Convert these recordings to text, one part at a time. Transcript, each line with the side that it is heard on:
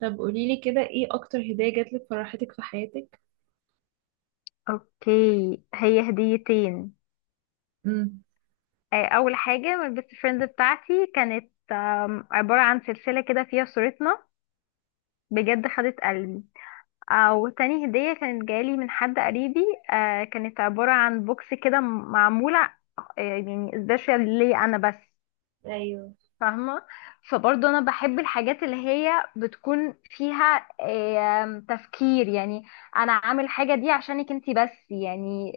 right: طب قوليلي كده، ايه اكتر هدية جاتلك فرحتك في حياتك؟
left: اوكي. هي هديتين.
right: امم.
left: اول حاجه من البيست فريند بتاعتي كانت عباره عن سلسله كده فيها صورتنا. بجد خدت قلبي. او تاني هديه كانت جالي من حد قريبي. كانت عباره عن بوكس كده معموله. يعني سبيشال ليا انا بس.
right: ايوه.
left: فاهمه؟ فبرضه انا بحب الحاجات اللي هي بتكون فيها تفكير، يعني انا عامل حاجه دي عشانك انتي بس، يعني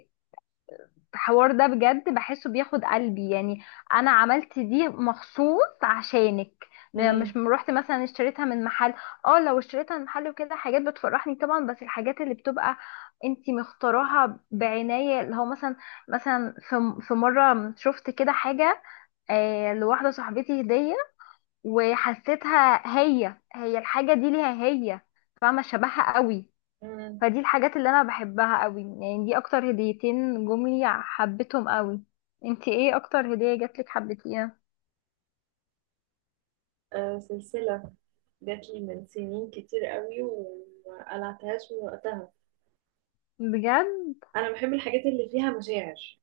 left: الحوار ده بجد بحسه بياخد قلبي، يعني انا عملت دي مخصوص عشانك. مش
right: امم.
left: روحت مثلا اشتريتها من محل. اه، لو اشتريتها من محل وكده حاجات بتفرحني طبعا، بس الحاجات اللي بتبقى انتي مختاراها بعناية، اللي هو مثلا، مثلا في مرة شفت كده حاجة، لواحدة صاحبتي هدية، وحسيتها هي هي الحاجة دي ليها هي. فاهمة؟ شبهها قوي.
right: امم.
left: فدي الحاجات اللي انا بحبها قوي، يعني دي اكتر هديتين جم لي حبيتهم قوي. انتي ايه اكتر هدية جاتلك حبيتيها؟
right: آه، سلسله جات لي من سنين كتير قوي وما قلعتهاش من وقتها.
left: بجد؟
right: انا بحب الحاجات اللي فيها مشاعر.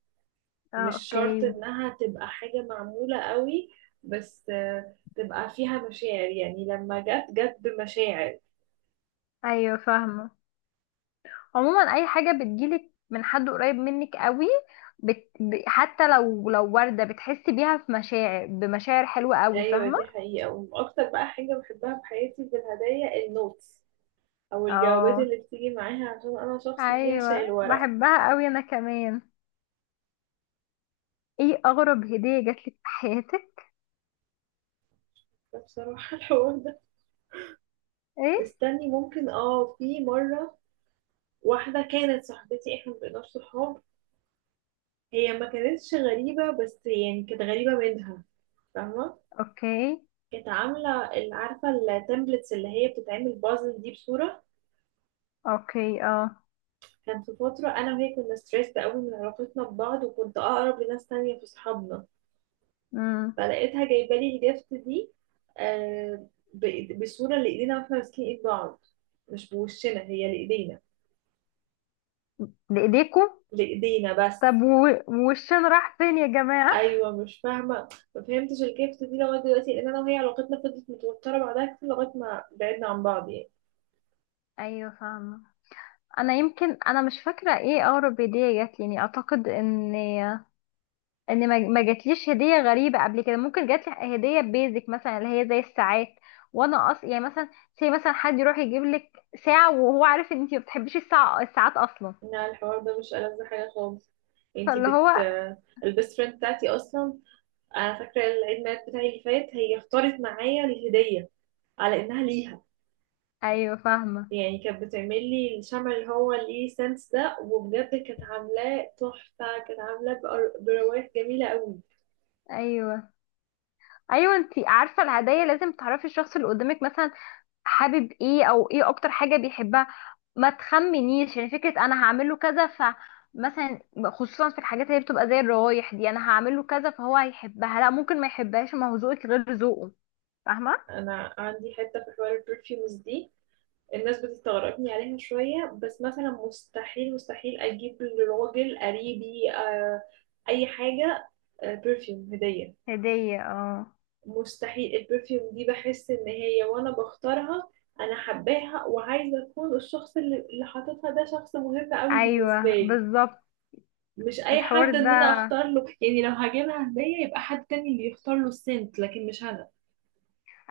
left: اه،
right: مش شرط
left: اوكي.
right: انها تبقى حاجه معموله قوي، بس تبقى فيها مشاعر، يعني لما جت جت بمشاعر.
left: ايوه، فاهمه. عموما اي حاجه بتجيلك من حد قريب منك قوي، حتى لو ورده بتحسي بيها في مشاعر، بمشاعر حلوه قوي،
right: ايوه
left: فاهمه؟
right: دي حقيقه، واكتر بقى حاجه بحبها في حياتي في الهدايا النوتس او الجوابات
left: اه،
right: اللي بتيجي معاها، عشان انا شخص بيعشق
left: ايوه،
right: الورق.
left: بحبها قوي انا كمان. ايه اغرب هديه جاتلك في حياتك؟
right: بصراحة الحوار ده،
left: ايه؟
right: استني، ممكن في مرة، واحدة كانت صاحبتي، احنا مبقيناش صحاب. هي ما كانتش غريبة بس يعني كانت غريبة منها، فاهمة.
left: اوكي.
right: كانت عاملة عارفة التمبلتس اللي هي بتتعمل بازل دي بصورة.
left: اوكي. اه.
right: كان في فترة أنا وهي كنا ستريسد قوي من علاقتنا ببعض، وكنت أقرب لناس تانية في صحابنا.
left: امم.
right: فلقيتها جايبة لي الجفت دي، آه بصورة لإيدينا واحنا ماسكين إيد بعض، مش بوشنا، هي لإيدينا،
left: بايديكوا؟
right: لإيدينا بس.
left: طب والشين راح فين يا جماعة؟
right: ايوه مش فاهمه، ما فهمتش الجيفت دي لغايه دلوقتي، لان انا وهي علاقتنا فضلت متوتره بعدها كتير لغايه ما بعدنا عن بعض يعني.
left: ايوه، فاهمة. انا يمكن انا مش فاكرة ايه اقرب هدية جات لي، يعني اعتقد ان ما جاتليش هدية غريبة قبل كده. ممكن جات لي هدية بيزك مثلا، اللي هي زي الساعات. وانا اصلا يعني مثلا، زي مثلا حد يروح يجيب لك ساعة وهو عارف ان انتي ما بتحبيش الساعات اصلا.
right: لا الحوار ده مش ألذ حاجه خالص. انتي
left: فاللي
right: بت
left: هو،
right: البيست فريند بتاعتي اصلا، انا فاكره العيد ميلاد بتاعي اللي فات هي اختارت معايا الهديه على انها ليها.
left: ايوه، فاهمة.
right: يعني كانت بتعمل لي الشمع اللي هو ليه سنس ده، وبجد كانت عاملاه تحفه، كانت عاملاه بروايح جميله قوي.
left: ايوه، ايوه. انتي عارفة الهدايا لازم تعرفي الشخص اللي قدامك، مثلا حابب ايه او ايه اكتر حاجة بيحبها. ما تخمنيش، يعني فكرة انا هعمله كذا، فمثلا خصوصا في الحاجات اللي بتبقى زي الروايح دي، انا هعمله كذا فهو هيحبها، لا ممكن ما يحبهاش، ما هو ذوقك غير ذوقه. فاهمة؟
right: انا عندي حته في حوار البرفيومز دي، الناس بتستغربني عليها شوية، بس مثلا مستحيل مستحيل أجيب لراجل قريبي أي حاجة، برفيوم هدية.
left: هدية، اه،
right: مستحيل البرفيوم دي بحس إن هي وأنا بختارها، أنا حباها وعايزة أكون الشخص اللي حاططها، ده شخص مهم أوي بالنسبة
left: ايوه،
right: لي.
left: بالظبط.
right: مش أي
left: الحوار
right: حد إن أنا
left: ده،
right: أختار له، يعني لو هجيبها هدية يبقى حد تاني اللي يختار له السنت لكن مش أنا.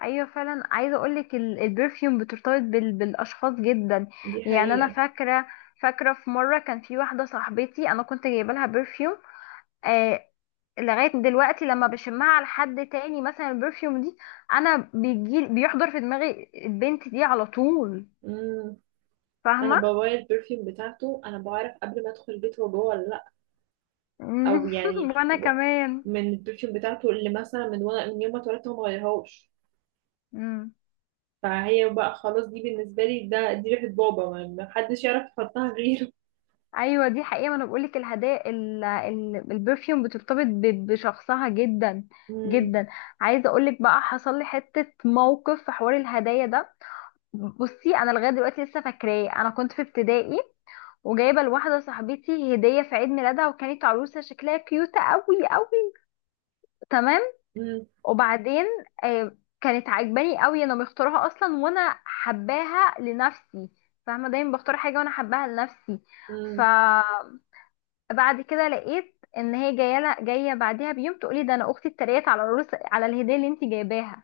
left: ايوه فعلا، عايزه اقولك البرفيوم بترتبط بالاشخاص جدا.
right: دي
left: يعني انا
right: حقيقة.
left: فاكره في مره كان في واحده صاحبتي، انا كنت جايبه لها برفيوم. لغاية دلوقتي لما بشمها على حد تاني مثلا، البرفيوم دي انا بيجي بيحضر في دماغي البنت دي على طول.
right: مم. أنا
left: فاهمة؟
right: بغير البرفيوم بتاعته أنا بعرف قبل ما أدخل البيت هو جوه ولا لأ.
left: مم.
right: او يعني
left: وانا كمان.
right: من البرفيوم بتاعته اللي مثلا من وانا من يوم ما اتولدت هو ما غيرهاش.
left: مم.
right: فهي بقى خلاص، دي بالنسبه لي دي ريحه بابا، ما حدش يعرف يحطها غيره.
left: ايوه، دي حقيقة. ما انا بقولك الهدايا البرفيوم بترتبط بشخصها جدا،
right: امم.
left: جدا. عايزة اقولك بقى، حصل لي حتة موقف في حوار الهدايا ده. بصي، انا لغاية دلوقتي لسه فاكراه. انا كنت في ابتدائي وجايبة لواحدة صاحبتي هدية في عيد ميلادها، وكانت عروسة شكلها كيوتة قوي قوي. تمام؟
right: امم.
left: وبعدين كانت عجباني قوي، انا مختارها اصلا وانا حباها لنفسي. فاهمه؟ دايما بختار حاجه وانا حباها لنفسي.
right: امم.
left: فبعد كده لقيت ان هي جايه بعدها بيوم تقولي: ده انا اختي اتريقت على الرز، على الهديه اللي انت جايباها.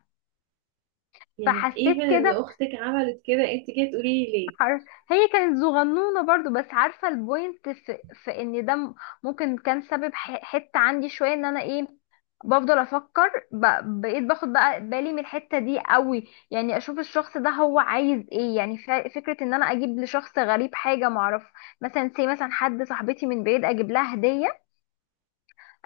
right: يعني ايفن
left: فحسيت
right: ان
left: كده.
right: اختك عملت كده انت كده تقولي لي ليه؟
left: حر... هي كانت صغنونة برضو، بس عارفة البوينت في ان ده ممكن كان سبب حتة عندي شوية، ان انا ايه، بفضل افكر بقيت باخد بقى بالي من الحتة دي قوي. يعني اشوف الشخص ده هو عايز ايه، يعني فكرة ان انا اجيب لشخص غريب حاجة معرف، مثلا مثلا حد صاحبتي من بعيد اجيب لها هدية،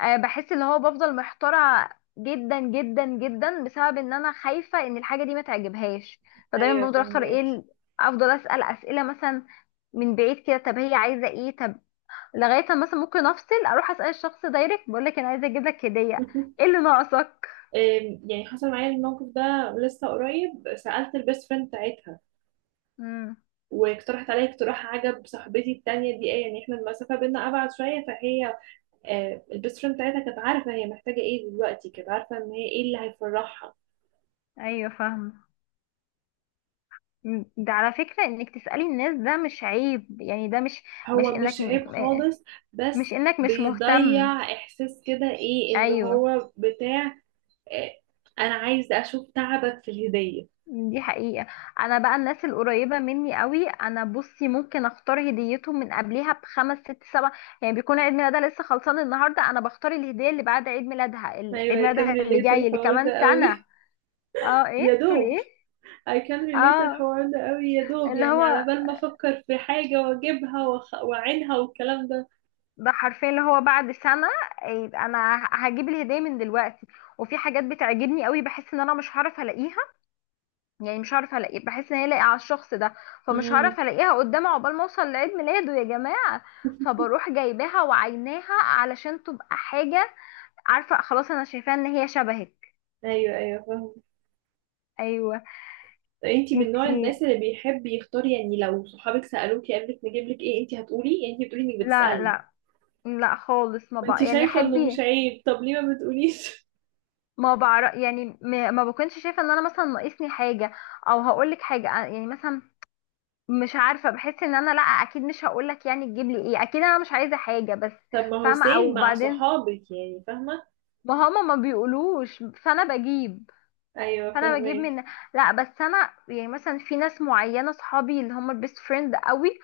left: بحس اللي هو بفضل محتارة جدا جدا جدا، بسبب ان انا خايفة ان الحاجة دي ما تعجبهاش. فدايما
right: ايوه
left: بفضل اختار ايه
right: فهمك.
left: افضل اسأل اسئلة مثلا، من بعيد كده، طب هي عايزة ايه، طب لغاية ما مثلا ممكن افصل اروح اسأل الشخص دايركت، بقول لك انا عايزة اجيب لك هدية، ايه اللي ناقصك.
right: يعني حصل معايا الموقف ده لسه قريب، سألت البيست فريند بتاعتها
left: امم.
right: واقترحت عليا اقتراح عجب صاحبتي التانية دي، ايه يعني احنا المسافة بينا أبعد شوية، فهي البيست فريند بتاعتها كانت عارفه هي محتاجه ايه دلوقتي، كانت عارفه ان هي ايه اللي هيفرحها.
left: ايوه، فاهمة. ده على فكرة انك تسألي الناس ده مش عيب، يعني ده مش، مش
right: هو مش
left: انك
right: عيب خالص، بس
left: مش انك مش مهتم.
right: بيضيع احساس كده، ايه اللي
left: ايوه،
right: هو بتاع، آه، انا عايز اشوف تعبك في الهديه.
left: دي حقيقة. انا بقى الناس القريبة مني قوي، انا بصي ممكن اختار هديتهم من قبلها بخمس ست سبع، يعني بيكون عيد ميلادها لسه خلصان النهاردة، انا بختار الهدية اللي بعد عيد ميلادها، اللي
right: ايوه
left: عيد
right: I can
left: ميلادها اللي
right: relate
left: جاي اللي
right: الحوار ده
left: كمان سنة.
right: قوي.
left: اه، ايه
right: يا
left: تقولي،
right: دوب
left: ايه؟
right: I can relate
left: اه،
right: الحوار ده قوي يا دوب،
left: اللي
right: يعني على
left: هو
right: بال ما افكر في حاجه واجيبها واعينها والكلام ده.
left: ده حرفيا اللي هو بعد سنة، يبقى انا هجيب الهدية من دلوقتي. وفي حاجات بتعجبني قوي بحس ان انا مش هعرف الاقيها، يعني مش هعرف الاقيه، بحس ان هي لاقيه على الشخص ده، فمش
right: امم.
left: هعرف الاقيها قدامه عقبال ما اوصل لعيد ميلاده يا جماعه. فبروح جايباها وعيناها علشان تبقى حاجه، عارفه، خلاص انا شايفاها ان هي شبهك.
right: ايوه ايوه فاهمة.
left: ايوه.
right: انتي من نوع الناس
left: انتي،
right: اللي بيحب يختار، يعني لو صحابك سألوكي قبلك نجيب لك ايه انتي هتقولي؟ يعني انتي بتقولي انك
left: لا،
right: بتسألي؟
left: لا، لا، خالص، ما
right: ما انتي
left: بقى يعني
right: شايفة انه مش
left: حبي.
right: عيب، طب ليه ما بتقوليش؟
left: ما بعرف، يعني ما بكونش شايفه ان انا مثلا ناقصني حاجه، او هقولك حاجه، يعني مثلا مش عارفه. بحس ان انا، لا، اكيد مش هقولك يعني تجيب لي ايه، اكيد انا مش عايزه حاجه بس.
right: طب ما هو
left: فاهمه؟
right: سيم
left: او
right: مع
left: بعدين
right: صحابك، يعني فاهمة.
left: ما هما ما بيقولوش، فانا بجيب
right: ايوه
left: فانا بجيب
right: فاهمك.
left: من، لا بس انا يعني مثلا في ناس معينه صحابي اللي هما البيست فريند قوي،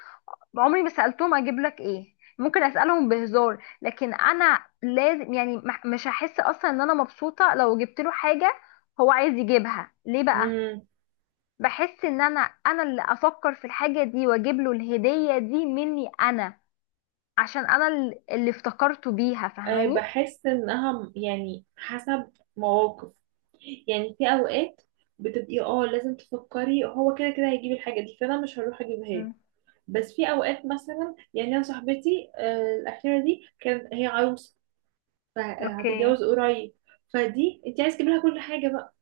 left: عمري ما سالتهم اجيب لك ايه. ممكن اسالهم بهزار، لكن انا لازم يعني مش هحس اصلا ان انا مبسوطه لو جبت له حاجه هو عايز يجيبها ليه بقى.
right: امم.
left: بحس ان انا اللي افكر في الحاجه دي واجيب له الهديه دي مني انا، عشان انا اللي افتكرته بيها.
right: أه
left: فاهماني؟
right: بحس انها يعني حسب مواقف، يعني في اوقات بتبقي لازم تفكري هو كده كده هيجيب الحاجة دي فانا مش هروح اجيبها له.
left: مم.
right: بس في اوقات مثلا، يعني انا صاحبتي الاخيره دي كانت هي عروسه،
left: اوكي.
right: فهتتجوز قريب، فدي انت عايز تجيب لها كل حاجه بقى،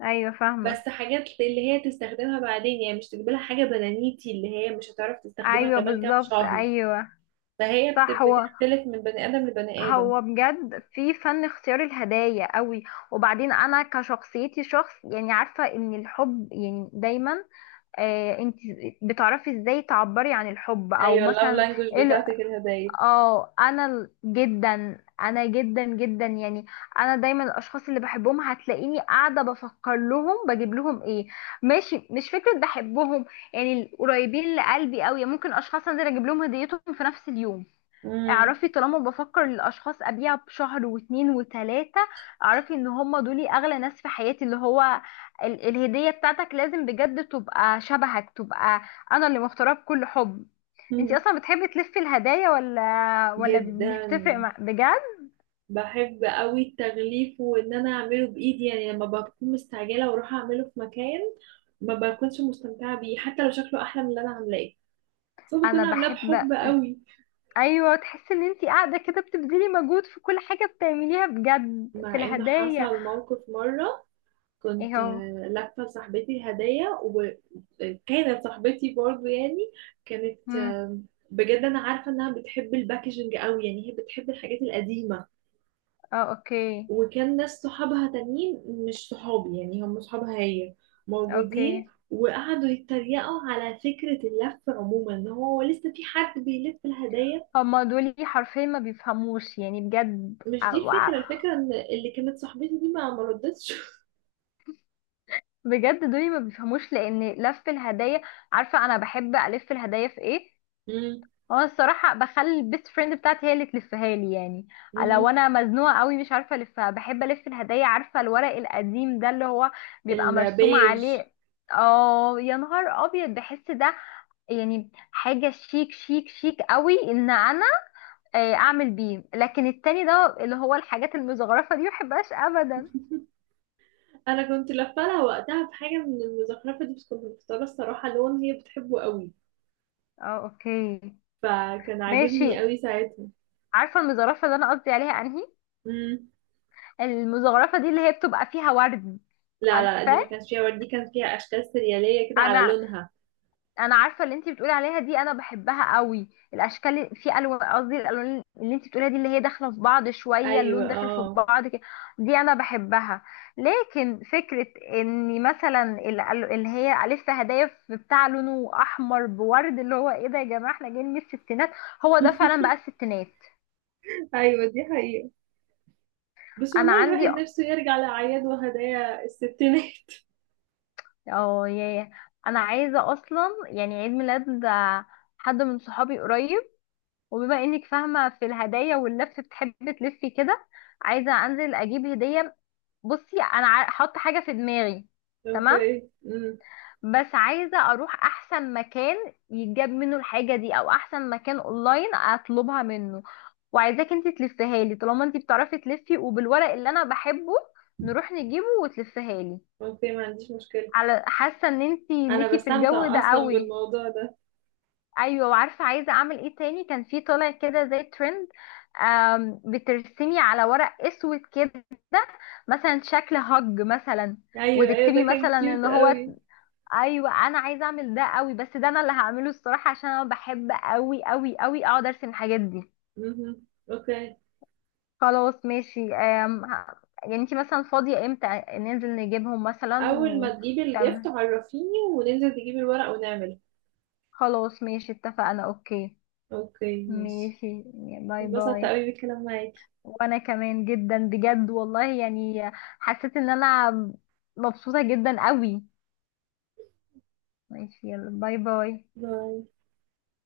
left: ايوه، فاهمه.
right: بس حاجات اللي هي تستخدمها بعدين، يعني مش تجيب لها حاجه بنانيتي اللي هي مش هتعرف تستخدمها
left: ايوه،
right: كمان كام
left: بالظبط.
right: شهر.
left: ايوه.
right: فهي
left: صح. هو،
right: بتختلف من بني ادم لبني ادم.
left: هو بجد في فن اختيار الهدايا قوي. وبعدين انا كشخصيتي شخص، يعني عارفه ان الحب يعني دايما، انت بتعرفي ازاي تعبري عن الحب او
right: ايوه اللاف
left: مثلا،
right: لانجوج
left: ايه
right: بتاعتك الهدايا.
left: اه، انا جدا، انا جدا جدا يعني. انا دايما الاشخاص اللي بحبهم هتلاقيني قاعده بفكر لهم بجيب لهم ايه، ماشي مش فكره بحبهم، يعني القريبين لقلبي قوي ممكن اشخاص انزل اجيب لهم هديتهم في نفس اليوم.
right: امم.
left: اعرفي، طالما بفكر للاشخاص ابيع بشهر واتنين وتلاتة، اعرفي ان هم دول اغلى ناس في حياتي. اللي هو الهدية بتاعتك لازم بجد تبقى شبهك، تبقى انا اللي مختارها بكل حب. انتي اصلا بتحبي تلفي الهدايا ولا مش
right: جدا.
left: بتفرق مع بجد؟
right: بحب قوي التغليف، وان انا اعمله بايدي، يعني لما بكون مستعجله واروح اعمله في مكان ما بكونش مستمتعه بيه حتى لو شكله احلى من اللي انا عاملاه، بس أنا
left: انا
right: بكون عاملاه
left: بحب.
right: بحب قوي.
left: ايوه، تحسي ان انتي قاعدة كده بتبذلي مجهود في كل حاجة بتعمليها بجد في
right: مع ان
left: الهدايا.
right: حصل موقف مرة،
left: ايه
right: كنت
left: هو؟
right: لافة لصاحبتي هدية، وكانت صاحبتي برضو يعني كانت
left: مم.
right: بجد انا عارفة انها بتحب الباكجينج قوي، يعني هي بتحب الحاجات القديمة.
left: اه. اوكي.
right: وكان ناس صحابها تانيين، مش صحابي، يعني هم صحابها هي، موجودين.
left: اوكي.
right: وقعدوا يتريقوا على فكرة اللف عموما، ان هو لسه في حد بيلف الهدايا.
left: هما دول حرفيا ما بيفهموش، يعني بجد
right: مش دي الفكرة، الفكرة ان اللي كانت صاحبتي دي ما ردتش.
left: بجد دول ما بيفهموش، لان لف الهدايا، عارفه انا بحب الف الهدايا في ايه، هو أنا الصراحه بخلي البيست فريند بتاعتي هي اللي تلفها لي يعني،
right: مم.
left: لو انا مزنوقه قوي مش عارفه الفها. بحب الف الهدايا، عارفه الورق القديم ده اللي هو بيبقى مرسوم
right: البيج.
left: عليه. اه يا نهار ابيض، بحس ده يعني حاجه شيك شيك شيك قوي، ان انا اعمل بيه. لكن التاني ده اللي هو الحاجات المزخرفه دي محبهاش ابدا.
right: انا كنت لفه لها وقتها بحاجه من المزخرفه دي، بس كنت مختاره الصراحه لون هي بتحبه قوي،
left: اه، اوكي،
right: فكان عاجبني
left: ماشي.
right: قوي ساعتها.
left: عارفه المزخرفه اللي انا قصدي عليها انهي؟
right: امم.
left: المزخرفه دي اللي هي بتبقى فيها ورد.
right: لا لا لا، دي ما
left: عارفاه؟
right: كانش فيها ورد، دي كان فيها اشكال سرياليه كده على
left: انا
right: لونها.
left: انا عارفه اللي انت بتقولي عليها دي، انا بحبها قوي. الاشكال في الوان، قصدي الالوان اللي انت بتقوليها دي اللي هي داخله في بعض شويه،
right: ايوه
left: اللون داخل في
right: اه.
left: بعض كده. دي انا بحبها. لكن فكره ان مثلا اللي هي الف هدايا في بتاع لونه احمر بورد، اللي هو ايه ده يا جماعه، احنا جايين من الستينات؟ هو ده فعلا بقى الستينات.
right: ايوه دي حقيقه، بس
left: انا
right: والله الواحد
left: عندي،
right: نفسه يرجع لاعياد وهدايا الستينات.
left: اه، انا عايزه اصلا، يعني عيد ميلاد حد من صحابي قريب، وبما انك فاهمة في الهدايا واللف بتحبي تلفي كده، عايزة انزل اجيب هدية. بصي، انا حاطة حاجة في دماغي. تمام؟
right: اوكي امم.
left: بس عايزة اروح احسن مكان يتجاب منه الحاجة دي، او احسن مكان اونلاين اطلبها منه، وعايزاك انت تلفيها لي طالما انت بتعرفي تلفي، وبالورق اللي انا بحبه، نروح نجيبه وتلفيها لي.
right: اوكي ما عنديش مشكله،
left: على حاسة ان انت
right: انا
left: ليكي في الجو
right: بستمتع
left: ده
right: اصلا
left: قوي.
right: بالموضوع ده.
left: ايوه، وعارفه عايزه اعمل ايه تاني؟ كان في طالع كده زي ترند، بترسمي على ورق اسود كده مثلا شكل هج مثلا،
right: ايوه ايوه ده
left: وتكتبي
right: كان
left: مثلا
right: كيوت
left: ان هو.
right: قوي.
left: ايوه، انا عايزه اعمل ده قوي، بس ده انا اللي هعمله الصراحه، عشان انا بحب قوي قوي قوي اقعد ارسم الحاجات دي.
right: امم اوكي.
left: خلاص، ماشي. يعني انتي مثلا فاضيه امتى ننزل نجيبهم مثلا
right: اول ما تجيبي الجيفت
left: تمام.
right: عرفيني، وننزل تجيبي الورق ونعمله.
left: خلاص ماشي، اتفقنا. اوكي،
right: اوكي ماشي.
left: ماشي. باي
right: انبسطت
left: باي.
right: قوي بالكلام معاكي.
left: وانا كمان جدا، بجد والله، يعني حسيت ان انا مبسوطة جدا قوي. ماشي، يلا، باي باي.
right: باي.